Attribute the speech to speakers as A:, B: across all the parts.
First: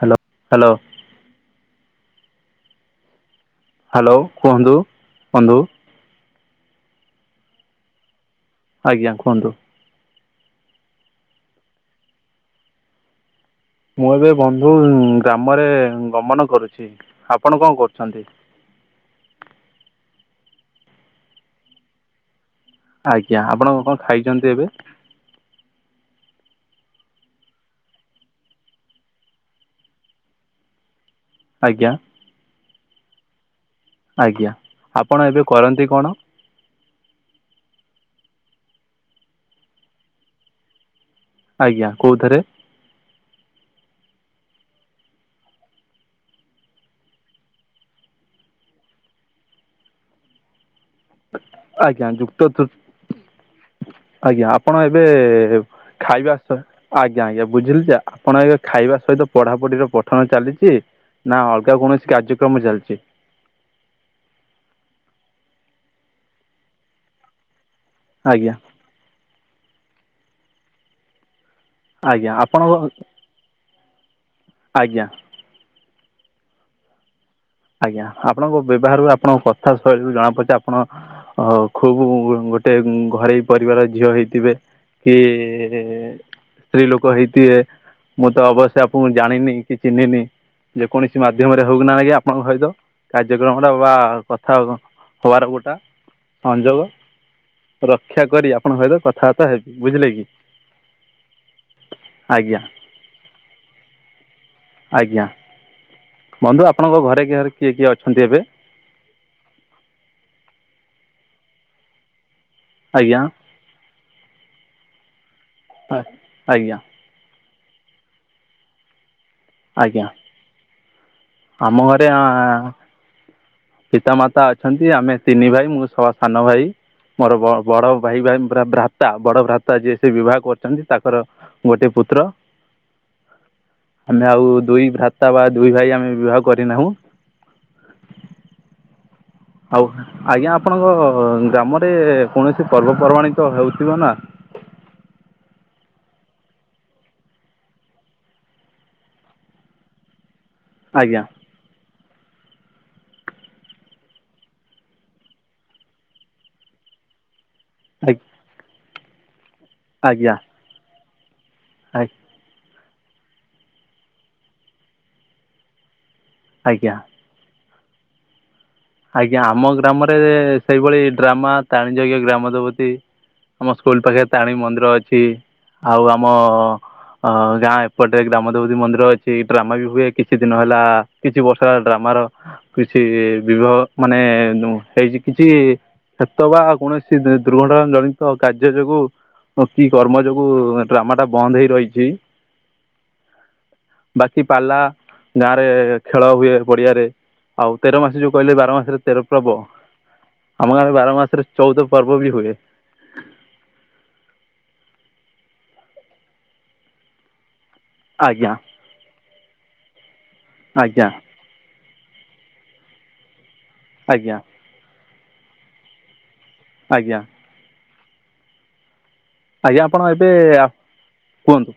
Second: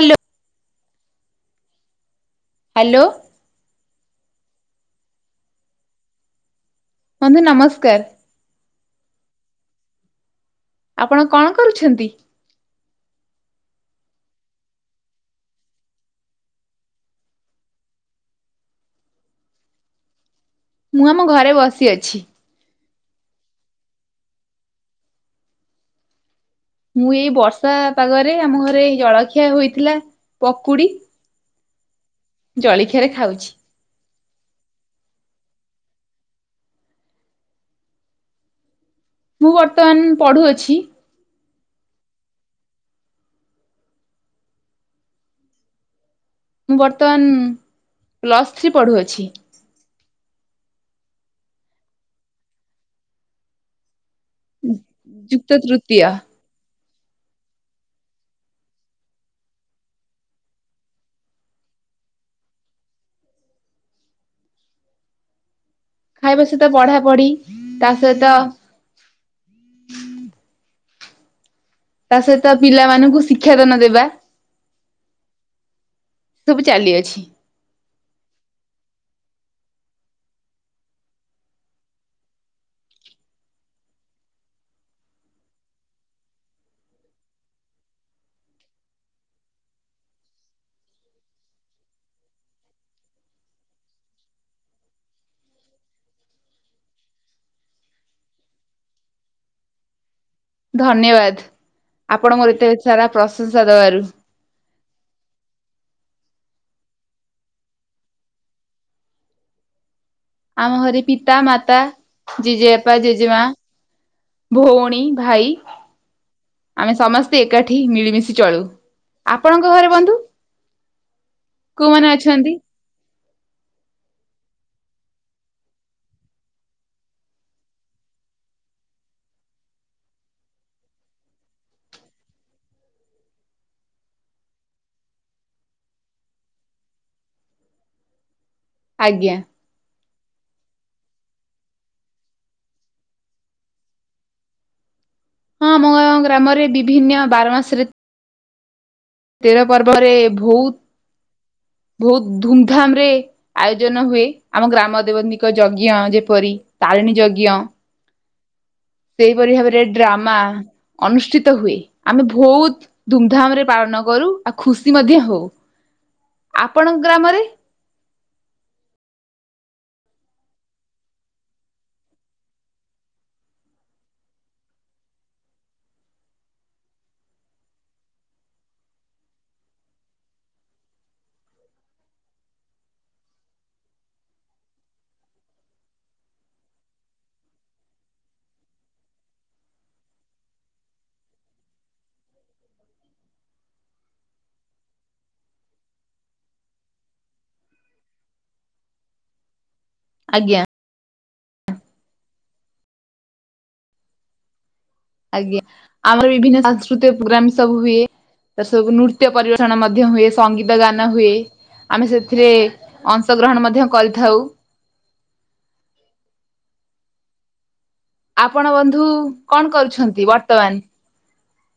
A: Hello hello.
B: Hello.
A: Hello କୁହନ୍ତୁ ବନ୍ଧୁ-
B: ବନ୍ଧୁ ନମସ୍କାର।
A: ଆଜ୍ଞା କୁହନ୍ତୁ?
B: ଆପଣ କଣ କରୁଛନ୍ତି।
A: ମୁଁ ଏବେ ବନ୍ଧୁ ଗ୍ରାମରେ ଗମନ କରୁଛି ଆପଣ କଣ କରୁଛନ୍ତି।
B: ମୁଁ ଆମ ଘରେ ବସି ଅଛି।
A: ଆଜ୍ଞା ଆପଣ କଣ ଖାଇଛନ୍ତି ଏବେ?
B: ମୁଁ ଏଇ ବର୍ଷା ପାଗରେ ଆମ ଘରେ ଏଇ ଜଳଖିଆ ହୋଇଥିଲା ପକୁଡି
A: ଆଜ୍ଞା।
B: ଜଳଖିଆରେ ଖାଉଛି।
A: ଆଜ୍ଞା ଆପଣ ଏବେ କରନ୍ତି କଣ?
B: ମୁଁ ବର୍ତ୍ତମାନ ପଢୁଅଛି।
A: ଆଜ୍ଞା କୋଉଥରେ
B: ମୁଁ ବର୍ତ୍ତମାନ ପ୍ଲସ୍ ଥ୍ରୀ ପଢ଼ୁଅଛି।
A: ଆଜ୍ଞା ଯୁକ୍ତ ତୁ ଆଜ୍ଞା ଆପଣ ଏବେ
B: ଯୁକ୍ତ ତୃତୀୟ
A: ଖାଇବା ଆଜ୍ଞା ଆଜ୍ଞା ବୁଝିଲି ଯେ ଆପଣ ଏ ଖାଇବା ସହିତ ପଢାପଢିର ପଠନ ଚାଲିଛି। ନା ଅଲଗା କୌଣସି କାର୍ଯ୍ୟକ୍ରମ ଚାଲିଛି।
B: ଖାଇବା ସହିତ ପଢା ପଢି ତା ସହିତ
A: ଆଜ୍ଞା
B: ତା
A: ଆଜ୍ଞା
B: ସହିତ
A: ଆପଣଙ୍କ
B: ପିଲାମାନଙ୍କୁ ଶିକ୍ଷାଦାନ ଦେବା।
A: ଆଜ୍ଞା।
B: ସବୁ ଚାଲିଅଛି।
A: ଆଜ୍ଞା ଆପଣଙ୍କ ବ୍ୟବହାରରୁ ଆପଣଙ୍କ କଥା ଶୈଳୀରୁ ଜଣା ପଡୁଛି ଆପଣ ହ ଖୁବ ଗୋଟେ ଘରେୋଇ ପରିବାର ଝିଅ ହେଇଥିବେ। କି ସ୍ତ୍ରୀ ଲୋକ ହେଇଥେ ମୁଁ ତ ଅବଶ୍ୟ ଆପଣଙ୍କୁ ଜାଣିନି କି ଚିହ୍ନିନି ଯେକୌଣସି ମାଧ୍ୟମରେ ହଉ କି ନା ଆଜ୍ଞା ସହିତ କାର୍ଯ୍ୟକ୍ରମ ଟ ବା କଥା ହବାର ଗୋଟା ସଂଯୋଗ ରକ୍ଷା କରି ଆପଣଙ୍କ ସହିତ କଥାବାର୍ତ୍ତା ହେବି ବୁଝିଲେ କି
B: ଧନ୍ୟବାଦ ଆପଣ ମୋର
A: ଆଜ୍ଞା
B: ଏତେ ସାରା ପ୍ରଶଂସା ଦବାରୁ
A: ଆଜ୍ଞା। ବନ୍ଧୁ ଆପଣଙ୍କ ଘରେ କି ଘରେ କିଏ କିଏ ଅଛନ୍ତି ଏବେ
B: ଆମ ଘରେ ପିତା ମାତା ଜେଜେବାପା
A: ଆଜ୍ଞା
B: ଜେଜେମା। ଭଉଣୀ ଭାଇ
A: ହ ଆଜ୍ଞା।
B: ଆମେ ସମସ୍ତେ ଏକାଠି ମିଳିମିଶି ଚଳୁ ଆପଣଙ୍କ ଘରେ
A: ଆଜ୍ଞା
B: ବନ୍ଧୁ
A: ଆମ ଘରେ
B: କୋଉମାନେ
A: ଆ
B: ଅଛନ୍ତି?
A: ପିତାମାତା ଅଛନ୍ତି ଆମେ ତିନି ଭାଇ ମୁଁ ସାନ ଭାଇ ମୋର ବଡ ଭାଇାଇ ଭ୍ରାତା ବଡ ଭ୍ରାତା ଯିଏ ସେ ବିବାହ କରଛନ୍ତି ତାଙ୍କର ଗୋଟେ ପୁତ୍ର ମାନେ ଆଉ ଦୁଇ ଭ୍ରାତା ବା ଦୁଇ ଭାଇ ଆମେ ବିବାହ କରିନାହୁଁ।
B: ଆଜ୍ଞା।
A: ଆଉ ଆଜ୍ଞା ଆପଣଙ୍କ ଗ୍ରାମରେ କୌଣସି ପର୍ବପର୍ବାଣ ତ ହେଉଥିବ ନା?
B: ହଁ ଆମ ଗ୍ରାମରେ ବିଭିନ୍ନ ବାର ମାସରେ ତେର ପର୍ବରେ ବହୁତ
A: ଆଜ୍ଞା
B: ବହୁତ ଧୁମଧାମ ରେ ଆୟୋଜନ ହୁଏ ଆମ ଗ୍ରାମ ଦେବୀଙ୍କ ଯଜ୍ଞ ଯେପରି ତାରିଣୀ ଯଜ୍ଞ।
A: ଆଜ୍ଞା
B: ସେଇପରି ଭାବରେ ଡ୍ରାମା ଅନୁଷ୍ଠିତ ହୁଏ ଆମେ ବହୁତ। ଧୁମଧାମ ରେ ପାଳନ କରୁ ଆଉ ଖୁସି ମଧ୍ୟ ହଉ
A: ଆଜ୍ଞା
B: ଆପଣଙ୍କ ଗ୍ରାମରେ
A: ଆଜ୍ଞା ଆମ ଗ୍ରାମରେ ସେଇଭଳି ଡ୍ରାମା ତାଣିଯଜ୍ଞ ଗ୍ରାମ ଦେବତୀ ଆମ ସ୍କୁଲ ପାଖରେ ତରିଣୀ ମନ୍ଦିର ଅଛି ଆଉ ଆମ ଅ ଗାଁ ଏପଟେ ଗ୍ରାମଦେବତୀ ମନ୍ଦିର ଅଛି ଡ୍ରାମା ବି ହୁଏ କିଛି ଦିନ ହେଲା। କିଛି ବର୍ଷା ଡ୍ରାମାର କିଛି ବିବାହ ମାନେ ହେଇଛି କିଛି କେତ ବା କୌଣସି ଦୁର୍ଘଟଣା ଜନିତ କାର୍ଯ୍ୟ ଯୋଗୁ କି କର୍ମ ଯୋଗୁ ଡ୍ରାମା ଟା ବନ୍ଦ ହେଇ ରହିଛି। ବାକି ପାଲା ଗାଁରେ ଖେଳ ହୁଏ ପଡିଆରେ ଆଉ ତେର ମାସ ଯୋଉ କହିଲେ ବାର ମାସରେ ତେର ପର୍ବ।
B: ଆଜ୍ଞା
A: ଆମ ଗାଁରେ ବାର ମାସରେ ଚଉଦ ପର୍ବ ବି ହୁଏ।
B: ଆଜ୍ଞା ଆମର ବିଭିନ୍ନ ସାଂସ୍କୃତିକ ପ୍ରୋଗ୍ରାମ ସବୁ ହୁଏ।
A: ଆଜ୍ଞା
B: ତା ସବୁ ନୃତ୍ୟ ପରିବେଷଣ ମଧ୍ୟ ହୁଏ ସଙ୍ଗୀତ ଗାନ
A: ଆଜ୍ଞା
B: ହୁଏ। ଆମେ ସେଥିରେ ଅଂଶଗ୍ରହଣ ମଧ୍ୟ
A: ଆଜ୍ଞା
B: କରିଥାଉ।
A: ଆଜ୍ଞା
B: ଆପଣ ବନ୍ଧୁ କଣ
A: ଆଜ୍ଞା ଆପଣ
B: କରୁଛନ୍ତି
A: ଏବେ
B: ବର୍ତ୍ତମାନ।
A: କୁହନ୍ତୁ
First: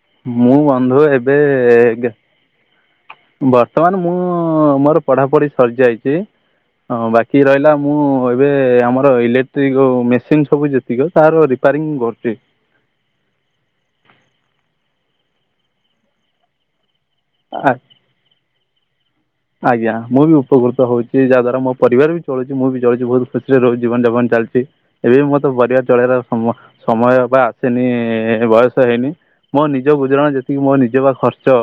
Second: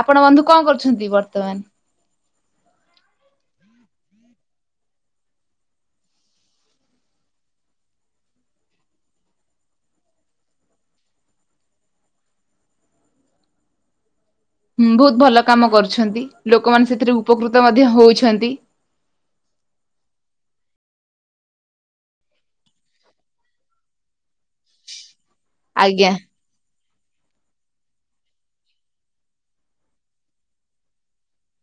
B: ଆପଣ ବନ୍ଧୁ କଣ
A: ମୁଁ ବନ୍ଧୁ
B: କରୁଛନ୍ତି
A: ଏବେ
B: ବର୍ତ୍ତମାନ?
A: ବର୍ତ୍ତମାନ ମୁଁ ମୋର ପଢାପଢି ସରିଯାଇଛି। ହଁ ବାକି ରହିଲା ମୁଁ ଏବେ ଆମର ଇଲେକ୍ଟ୍ରିକ ମେସିନ ସବୁ ଯେ ତାର ରିପ୍ୟାରିଙ୍ଗ କରୁଛି।
B: ହୁଁ ବହୁତ ଭଲ କାମ କରୁଛନ୍ତି ଲୋକମାନେ ସେଥିରେ ଉପକୃତ ମଧ୍ୟ ହଉଛନ୍ତି।
A: ଆଜ୍ଞା ମୁଁ ବି ଉପକୃତ ହଉଛି ଯାହା ଦ୍ୱାରା ମୋ ପରିବାର ବି ଚଳୁଛି ମୁଁ ବି ଚଳୁଛି ବହୁତ ଖୁସିରେ ରହୁଛି ଜୀବନ ଯାପନ ଚାଲିଛି। ଏବେ ମତେ ପରିବାର
B: ଆଜ୍ଞା।
A: ଚଳେଇବାର ସମ ସମୟ ବା ଆସେନି ବୟସ ହେଇନି। ମୋ ନିଜ ଗୁଜୁରାଣ ଯେତିକି ମୋ ନିଜ ବା ଖର୍ଚ୍ଚ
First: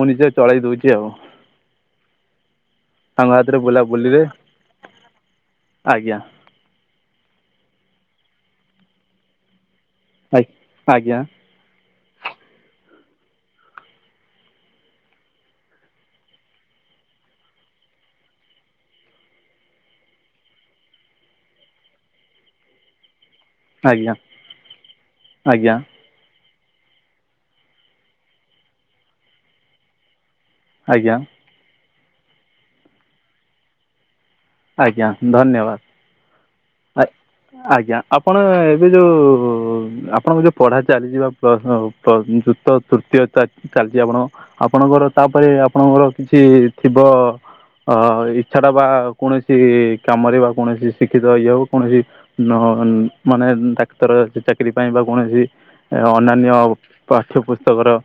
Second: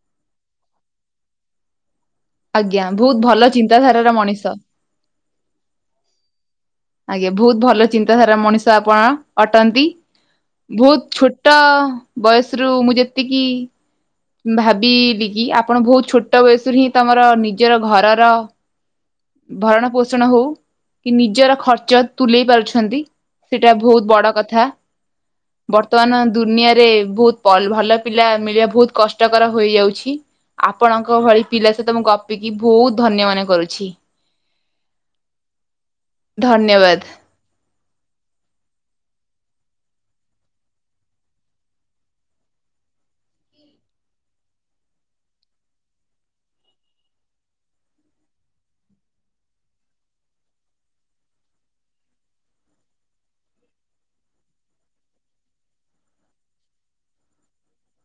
A: ମୁଁ ନିଜେ ଚଳେଇ ଦଉଛି ଆଉ।
B: ଆଜ୍ଞା ବହୁତ
A: ସାଙ୍ଗ
B: ଭଲ
A: ହାତରେ
B: ଚିନ୍ତାଧାରାର
A: ବୁଲାବୁଲିରେ
B: ମଣିଷ।
A: ଆଜ୍ଞା
B: ଆଜ୍ଞା ବହୁତ ଭଲ ଚିନ୍ତାଧାରା ମଣିଷ ଆପଣ ଅଟନ୍ତି
A: ଆ-
B: ବହୁତ
A: ଆଜ୍ଞା
B: ଛୋ ଛୋଟ ବୟସରୁୁ ମୁଁ ଯେତିକି ଭାବିଲି କି ଆପଣ ବହୁତ ଛୋଟ ବୟସରୁ ହିଁ ତମର ନିଜର ଘରର ଭରଣ ପୋଷଣ ହଉ କି ନିଜର ଖର୍ଚ୍ଚ ତୁଲେଇ ପାରୁଛନ୍ତି। ସେଟା ବହୁତ
A: ଆଜ୍ଞା
B: ବଡ କଥା
A: ଆଜ୍ଞା
B: ବର୍ତ୍ତମାନ ଦୁନିଆରେ ବହୁତ ଭଲ ପିଲା ମିଳିବା ବହୁତ କଷ୍ଟକର ହୋଇଯାଉଛି
A: ଆଜ୍ଞା
B: ଆପଣଙ୍କ ଭଳି ପିଲା ସହିତ ମୁ ଗପିକି ବହୁତ ଧନ୍ୟ ମନେ କରୁଛି।
A: ଆଜ୍ଞା ଧନ୍ୟବାଦ
B: ଧନ୍ୟବାଦ
A: ଆ- ଆଜ୍ଞା ଆପଣ ଏବେ ଯୋଉ ଆପଣଙ୍କ ଯଉ ପଢ଼ା ଚାଲିଛି ବା ପ୍ଲସ୍ ତ ଯୁକ୍ତ ତୃତୀୟ ଚାଲିଛି ଆପଣଙ୍କ ଆପଣଙ୍କର ତାପରେ ଆପଣଙ୍କର କିଛି ଥିବ ଅ ଇଚ୍ଛା ଟା ବା କୌଣସି କାମରେ ବା କୌଣସି ଶିକ୍ଷିତ ଇଏ ହଉ କୌଣସି ନା ମାନେ ଡାକ୍ତର ଚାକିରୀ ପାଇଁ ବା କୌଣସି ଅନ୍ୟାନ୍ୟ ପାଠ୍ୟପୁସ୍ତକର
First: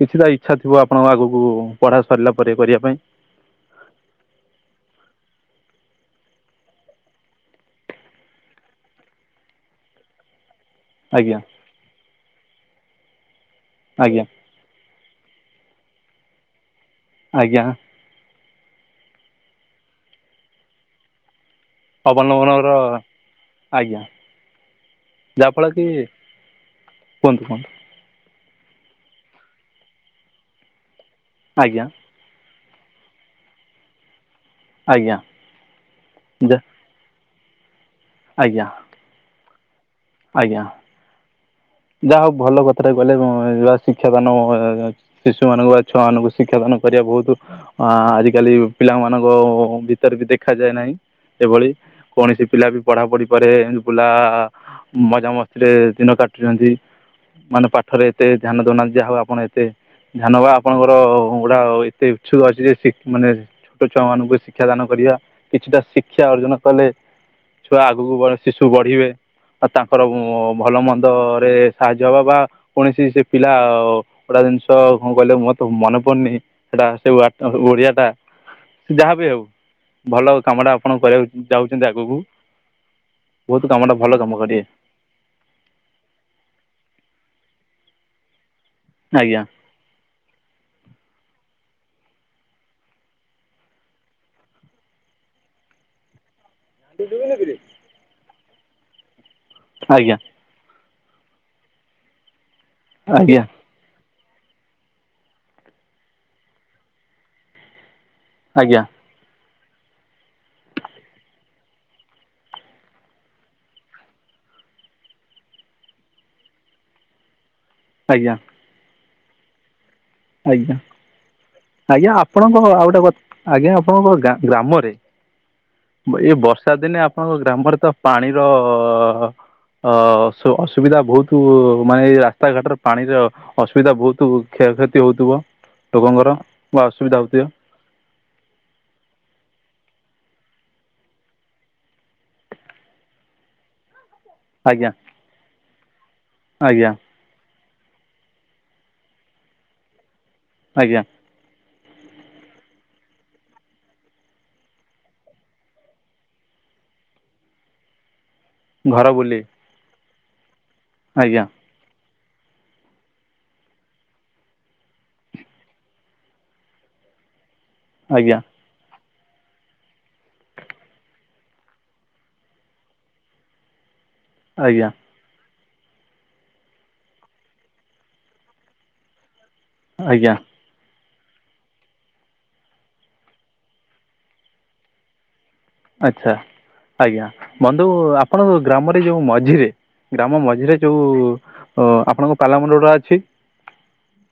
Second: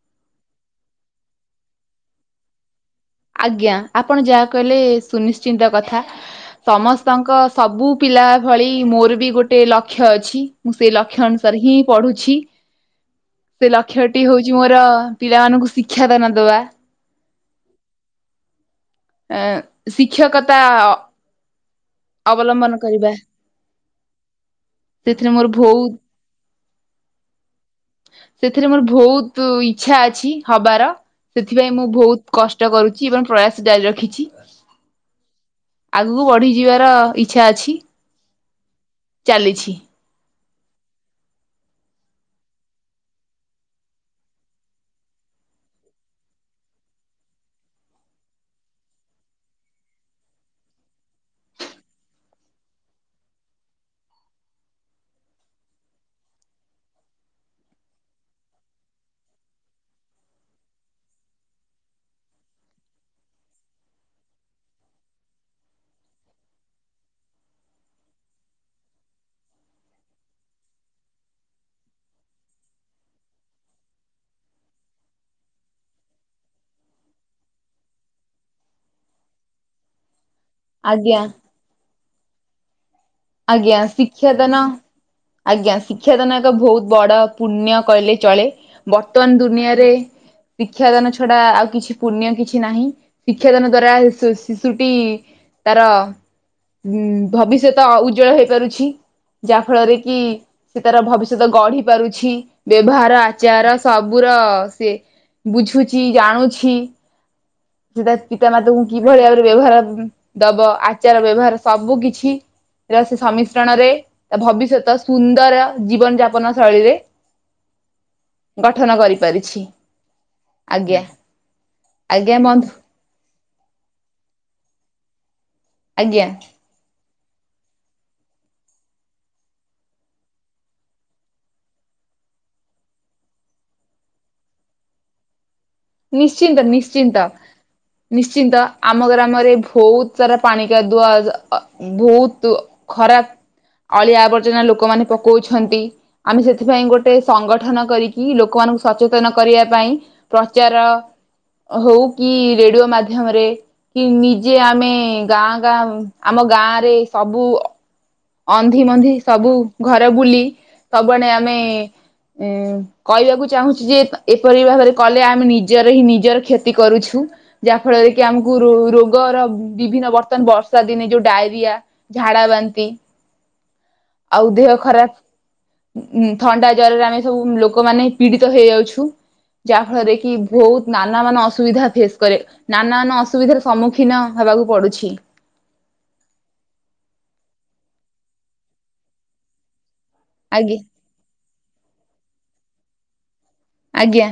A: କିଛି ତ ଇଚ୍ଛା ଥିବ ଆପଣଙ୍କ ଆଗକୁ ପଢ଼ା ସରିଲା ପରେ କରିବା ପାଇଁ?
B: ଆଜ୍ଞା ଆପଣ ଯାହା କହିଲେ ସୁନିଶ୍ଚିନ୍ତ କଥା। ସମସ୍ତଙ୍କ ସବୁ ପିଲା ଭଳି ମୋର ବି ଗୋଟେ ଲକ୍ଷ୍ୟ ଅଛି ମୁଁ ସେଇ ଲକ୍ଷ୍ୟ
A: ଆଜ୍ଞା
B: ଅନୁସାରେ ହିଁ ପଢ଼ୁଛି ସେ
A: ଆଜ୍ଞା
B: ଲକ୍ଷ୍ୟଟି ହଉଛି ଚି ମୋର ପିଲାମାନଙ୍କୁ ଶିକ୍ଷା ଦାନ ଦେବା।
A: ଆଜ୍ଞା।
B: ଅ ଶିକ୍ଷକତା
A: ଅବଲମ୍ବନର
B: ଅବଲମ୍ବନ କରିବା
A: ଆଜ୍ଞା
B: ସେଥିରେ ମୋର
A: ଯାହାଫଳରେ କି
B: ଭଉ
A: କୁହନ୍ତୁ କୁହନ୍ତୁ।
B: ସେଥିରେ ମୋର ଭଉତ ଇଚ୍ଛା ଅଛି ହବାର ସେଥିପାଇଁ
A: ଆଜ୍ଞା
B: ମୁଁ ଭଉତ କଷ୍ଟ କରୁଛି ଏବଂ ପ୍ରୟାସ ଜାରି ରଖିଛି
A: ଆଜ୍ଞା
B: ଆଗକୁ ବଢ଼ି
A: ଯା
B: ଯିବାର ଇଚ୍ଛା ଅଛି।
A: ଆଜ୍ଞା।
B: ଚାଲିଛି।
A: ଆଜ୍ଞା ଯାହା ହଉ ଭଲ କଥାଟା କହିଲେ ଏବଂ ଶିକ୍ଷାଦାନ ଶିଶୁ ମାନଙ୍କୁ ବା ଛୁଆ ମାନଙ୍କୁ ଶିକ୍ଷାଦାନ କରିବା ବହୁତ ଆ ଆଜିକାଲି ପିଲାମାନଙ୍କ ଭିତରେ ବି ଦେଖାଯାଏ ନାହିଁ। ସେଭଳି କୌଣସି ପିଲା ବି ପଢ଼ା ପଢି଼ ପରେ ବୁଲା ମଜା ମସ୍ତିରେ ଦିନ କାଟୁଛନ୍ତି। ମାନେ ପାଠରେ ଏତେ ଧ୍ୟାନ ଦଉନାହାନ୍ତି ଯାହା ହଉ ଆପଣ ଏତେ ଧ୍ୟାନ ବା ଆପଣଙ୍କର ଗୁଡ଼ା ଏତେ ଉତ୍ସୁକ ଅଛି ଯେ ସେ ମାନେ ଛୋଟ ଛୁଆମାନଙ୍କୁ ଶିକ୍ଷା ଦାନ କରିବା କିଛିଟା ଶିକ୍ଷା ଅର୍ଜନ କଲେ ଛୁଆ ଆଗକୁ ବ ଶିଶୁ ବଢ଼ିବେ। ତାଙ୍କର ଭଲ ମନ୍ଦରେ ସାହାଯ୍ୟ ହବା ବା ପୁଣି ସେଇ ସେ ପିଲା ଗୋଟା ଜିନିଷ କଣ କହିଲେ ମୋର ତ ମନେ ପଡ଼ୁନି ସେଟା ସେ ୱର୍ଡ ଟା ଓଡି଼ଆ ଟା ସେ ଯାହା ବି ହଉ ଭଲ କାମଟା ଆପଣ
B: ଆଜ୍ଞା
A: କରିବାକୁ ଯାଉଛନ୍ତି ଆଗକୁ। ବହୁତ
B: ଆଜ୍ଞା
A: କାମଟା ଭଲ କାମ
B: ଶିକ୍ଷାଦାନ
A: କରିବେ
B: ଆଜ୍ଞା ଶିକ୍ଷାଦାନ ଏକ ବହୁତ ବଡ଼ ପୁଣ୍ୟ କହିଲେ ଚଳେ। ବର୍ତ୍ତମାନ
A: ଆଜ୍ଞା
B: ଦୁନିଆରେ ଶିକ୍ଷାଦାନ ଛଡ଼ା ଆଉ କିଛି ପୁଣ୍ୟ କିଛି ନାହିଁ ଶିକ୍ଷାଦାନ ଦ୍ଵାରା ଶିଶୁଟି ତାର ଉ ଭବିଷ୍ୟତ ଉଜ୍ଜଳ ହେଇପାରୁଛି ଯାହା ଫଳରେ କି
A: ଆଜ୍ଞା
B: ସେ ତାର ଭବିଷ୍ୟତ ଗଢି଼ ପାରୁଛି ବ୍ୟବହାର
A: ଆଜ୍ଞା
B: ଆଚାର ସବୁର ସିଏ ବୁଝୁଛି ଜାଣୁଛି ସିଏ ତା ପିତା ମାତାଙ୍କୁ
A: ଆଜ୍ଞା
B: କିଭଳି ଭାବରେ ବ୍ୟବହାର ଦବ ଆଚାର ବ୍ୟବହାର ସବୁ କିଛି ସେ ସମ୍ମିଶ୍ରଣରେ ତା ଭବିଷ୍ୟତ ସୁନ୍ଦର ଜୀବନ ଯାପନ ଶୈଳୀରେ। [inaudible]
A: ଆଜ୍ଞା।
B: ଗଠନ କରିପାରିଛି।
A: ଆଜ୍ଞା ଆଜ୍ଞା ଆପଣଙ୍କ ଆଉ ଗୋଟେ କଥା ଆଜ୍ଞା ଆପଣଙ୍କ ଗ୍ରାମରେ ଏ
B: ଆଜ୍ଞା
A: ବର୍ଷ ବର୍ଷା ଦିନେ ଆପଣଙ୍କ ଗ୍ରାମରେ ତ ପାଣିର ଅ ଅସୁବିଧା ବହୁତ ମାନେ ଏ ରାସ୍ତାଘାଟରେ ପାଣିର ଅସୁବିଧା ବହୁତ କ୍ଷୟକ୍ଷତି ହୋଉଥିବ?
B: ନିଶ୍ଚିନ୍ତ ନିଶ୍ଚିନ୍ତ। ନିଶ୍ଚିନ୍ତ ଆମ ଗ୍ରାମରେ ଭୋହୁତ ସାରା ପାଣିି କାଦୁଅ ଜ ଅ ବୋହୁତ ଅ ଖରାପ ଅଳିଆ ଆବର୍ଜନା
A: ଆଜ୍ଞା
B: ଲୋକମାନେ ପକଉଛନ୍ତି ଆମେ ସେଥିପାଇଁ
A: ଆଜ୍ଞା
B: ଗୋଟେ ସଂଗଠନ କରିକି ଲୋକମାନଙ୍କୁ ସଚେତନ କରିଆ ପାଇଁ ଚାର
A: ଆଜ୍ଞା
B: ହଉ କି ରେଡୁଅ ମାଧ୍ୟମରେ କି ନିଜେ ଆମେ ଗାଁ ଗାଁ ଉଁ ଆମ ଗାଁରେ ସବୁ ଅ ଅନ୍ଧି
A: ଘର
B: ମନ୍ଧି
A: ବୁଲି
B: ସବୁ ଘର ବୁଲି ସବୁଆଡେ
A: ଆଜ୍ଞା
B: ଆମେ ଏଁ କଇବାକୁ ଚାହୁଁଛି ଯେ ପ ଏପରି ଭାବରେ କଲେ ଆମେ ନିଜର ହିଁ ନିଜର କ୍ଷତି କରୁଛୁ। ଯା ଫଳରେ କି
A: ଆଜ୍ଞା
B: ଆମୁକୁ ରୁ ରୋଉ ଗର ବି ଭିନ୍ନ ବର୍ତ୍ତମାନ ବର୍ଷାଦିନେ ଯୋଉ ଡାଇରିଆ ଝାଡାବାନ୍ତି ଆଉ ଦେହ
A: ଆଜ୍ଞା
B: ଖରାପ୍ ଉଁ ଉଁ ଥଣ୍ଡା ଜରରେ ଆମେ ସବୁ ଉଁ ଲୋକମାନେ ପୀଡିତ ହେଇଯାଉଛୁ ଯା ଫଳରେ
A: ଆଜ୍ଞା
B: କି ବୋହୁତ ନାନା ମାନ ଅସୁବିଧା ଫେସ୍ କରିଆ ନାନା ମାନ ଅସୁବିଧାର ସମ୍ମୁଖୀନ ହେବାକୁ ପଡୁଛି।
A: ଆଚ୍ଛା ଆଜ୍ଞା ବନ୍ଧୁ ଆପଣଙ୍କ ଗ୍ରାମରେ ଯୋଉ ମଝିରେ ଗ୍ରାମ
B: ଆଜ୍ଞା
A: ମଝିରେ ଯୋଉ ଅ ଆପଣଙ୍କ ପାଲାମଣ୍ଡପଟା ଅଛି।
B: ଆଜ୍ଞା।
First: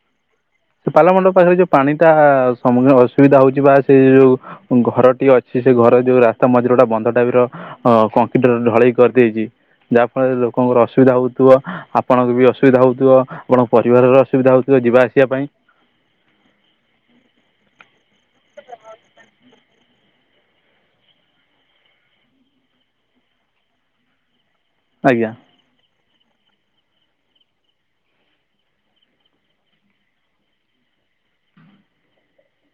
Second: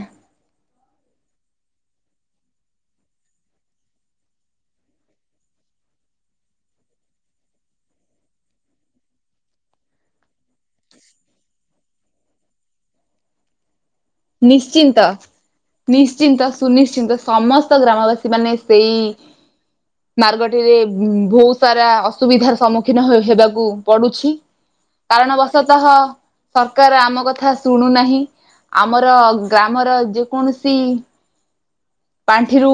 A: ସେ ପାଲାମଣ୍ଡପ ପାଖରେ ଯୋଉ ପାଣିଟା ସମୁତକ ଅସୁବିଦା ହଉଛି ବା ସେ ଯୋଉ ଘରଟି ଅଛି ସେ ଘର ଯୋଉ ରା ସ୍ତା ମଝିରେ ଗୋଟା ବନ୍ଧ ଟାଇପର ଅ କଂକ୍ରିଟର ଢଳେଇ କରିଦେଇଚି। ଯା ଫଳରେ ଲୋକଙ୍କର ଅସୁବିଧା ହଉଥୁବ ଆପଣଙ୍କୁ ବି ଅସୁବିଧା ହଉଥିବ ଆପଣ ପରିବାରର ଅ
B: ନିଶ୍ଚିନ୍ତ। ନିଶ୍ଚିନ୍ତ ସୁନିଶ୍ଚିନ୍ତ ସମସ୍ତ ଗ୍ରାମବାସୀମାନେ ସେଇ ମାର୍ଗଟିରେ ଉଁ ବୋହୁତ ସାରା ଅସୁବିଧାର ସମ୍ମୁଖୀନ ହ ହେବାକୁ ପଡୁଛି।
A: ଆଜ୍ଞା
B: କାରଣବଶତଃ ସରକାର ଆମ କଥା ଶୁଣୁନାହିଁ। ଆମର ଗ୍ରାମର ଯେକୌଣସି ପାଣ୍ଠିରୁ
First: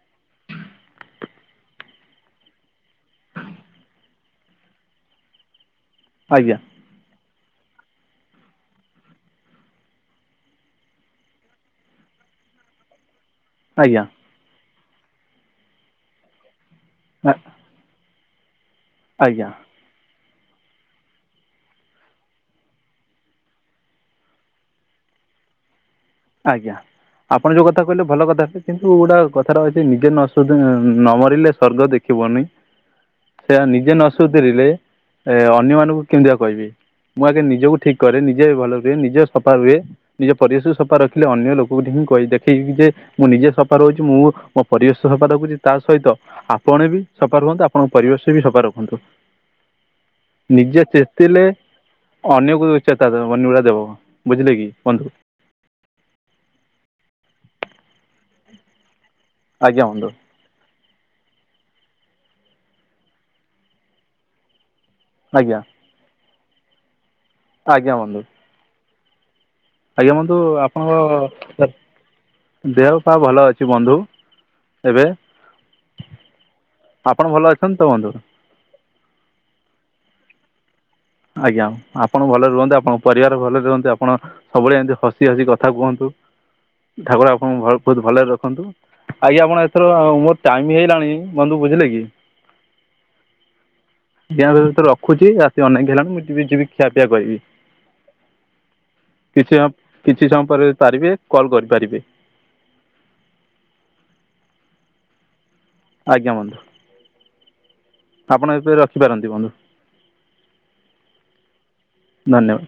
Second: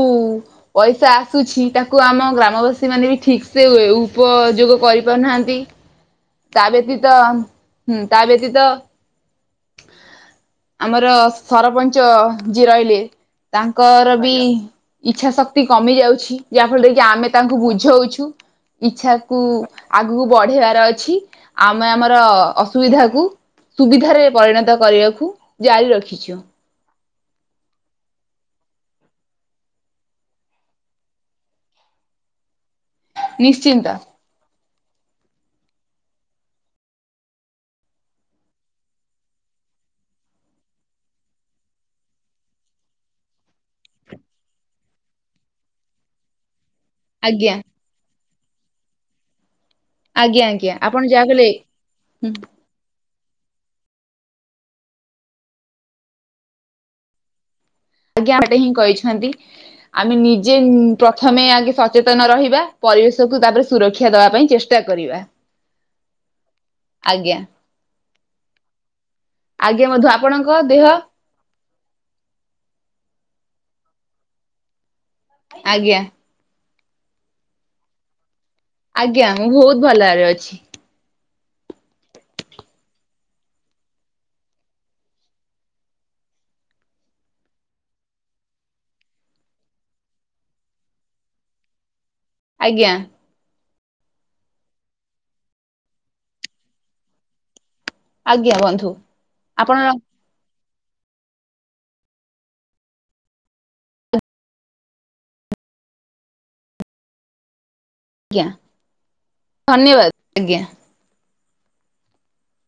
B: ପଇସା ଆସୁଛି ତାକୁ ଆମ ଗ୍ରାମବାସୀ ମାନେ ବି ଠିକ୍ ସେ ଏ ଉପଯୋଗ କରିପାରୁନାହାନ୍ତି।
A: ଆଗ୍
B: ବେତୀତ ହୁଁ ତା ବେତୀତ ଆମର ସରପଞ୍ଚ ଯିଏ ରଇଲେ
A: ଆଜ୍ଞା
B: ତାଙ୍କର ବି ଇଚ୍ଛା ଶକ୍ତି କମି ଯାଉଛି। ଯାଫଳରେ କି ଆମେ ତାକୁ ବୁଝଉଛୁ ଇଚ୍ଛାକୁ
A: ଆଜ୍ଞା
B: ଆଗୁକୁ ବଢେଇବାର ଅଛି ଆମେ ଆମର ଅସୁବିଧାକୁ ସୁବିଧାରେ ପରିଣତ କରିବାଖୁ ଜାରି ରଖିଛୁ।
A: ଆଜ୍ଞା। ଆପଣ ଯୋଉ କଥା କହିଲେ ଭଲ କଥା ଯେ କିନ୍ତୁ ଗୋଟା କଥାରେ ଅଛି ନିଜେ ନ ସୁଧୁ ଉଁ ନ ମରିଲେ ସ୍ଵର୍ଗ ଦେଖିବନି।
B: [inaudible]
A: ସେ ଆ
B: ନିଶ୍ଚିନ୍ତ।
A: ନିଜେ ନ ସୁଧୁରିଲେ ଏ ଅନ୍ୟମାନୁଙ୍କୁ କିମିତି ବା କହିବି। ମୁଁ ଆଗେ ନିଜକୁ ଠିକ୍ କରେ ନିଜେ ଭଲରେ ରୁଏ ନିଜେ ସପା ରୁଏ ନିଜ ପରିବେଶକୁ ସପା ର ଖିଲେ ଅନ୍ୟଲୋକୁକୁ ଧିଁ କଇ ଦେଖେଇବି ଯେ ମୁଁ ନିଜେ ସଫା ରହୁଚି ମୁଁ ମୋ ପରିବେଶ ସଫା ରଖୁଚି ତା ସହିତ ଆପଣ ବି ସଫା
B: ଆଜ୍ଞା
A: ରୁହନ୍ତୁ ଆପଣଙ୍କ ପରିବେଶ ବି ସଫା ରଖନ୍ତୁ।
B: ଆଜ୍ଞା ଆଜ୍ଞା
A: ନିଜେ
B: ଆପଣ ଯାହା
A: ଚେତିଲେ
B: କହିଲେ ହୁଁ।
A: ଅନ୍ୟକୁ ଚେତାଦବ ବନି ଭଳିଆ ଦେବ ବୁଝିଲେ କି ବନ୍ଧୁ। [inaudible]
B: ଆଜ୍ଞା ସେଟା ହିଁ କହିଛନ୍ତି,
A: ଆଜ୍ଞା ବନ୍ଧୁ
B: ଆମେ ନିଜେ ଇଁ, ପ୍ରଥମେ ଆଗେ ସଚେତନ ରହିବା। ପରିବେଶକୁ ତାପରେ ସୁରକ୍ଷା ଦବା ପାଇଁ ଚେଷ୍ଟା କରିବା।
A: ଆଜ୍ଞା।
B: ଆଜ୍ଞା।
A: ଆଜ୍ଞା ବନ୍ଧୁ। ଆଜ୍ଞା ବନ୍ଧୁ ଆପଣଙ୍କ [unintelligible] ଦେହ ପା ଭଲ ଅଛି ବନ୍ଧୁ ଏବେ।
B: ଆଜ୍ଞା।
A: ଆପଣ ଭଲ ଅଛନ୍ତି ତ ବନ୍ଧୁ?
B: ଆଜ୍ଞା, ମୁଁ ବହୁତ ଭଲରେ ଅଛି।
A: ଆଜ୍ଞା ଆପଣ ଭଲରେ ରୁହନ୍ତି, ଆପଣଙ୍କ ପରିବାର ଭଲରେ ରୁହନ୍ତି, ଆପଣ ସବୁବେଳେ ଏମିତି ହସି ହସି କଥା କୁହନ୍ତୁ। ଠାକୁର ଆପଣଙ୍କୁ ଭଉ ବହୁତ ଭଲରେ ରଖନ୍ତୁ। ଆଜ୍ଞା ଆପଣ ଏଥର ମୋର ଟାଇମ୍ ହେଇଗଲାଣି, ବନ୍ଧୁ ବୁଝିଲେ କି
B: ଆଜ୍ଞା।
A: [unintelligible] ରଖୁଛି ରାତି ଅନେକ ହେଲାଣି। ମୁି ଯିବି ଯିବି ଖିଆ ପିଆ କରିବି।
B: ଆଜ୍ଞା ବନ୍ଧୁ ଆପଣ
A: ଛି ସମୟ ପରେ ଯଦି ପାରିବେ କଲ୍ କରିପାରିବେ। ଆଜ୍ଞା ବନ୍ଧୁ।
B: ଆଜ୍ଞା
A: ଆପଣ ଏବେ ରଖିପାରନ୍ତି ବନ୍ଧୁ,
B: ଧନ୍ୟବାଦ ଆଜ୍ଞା।
A: ଧନ୍ୟବାଦ।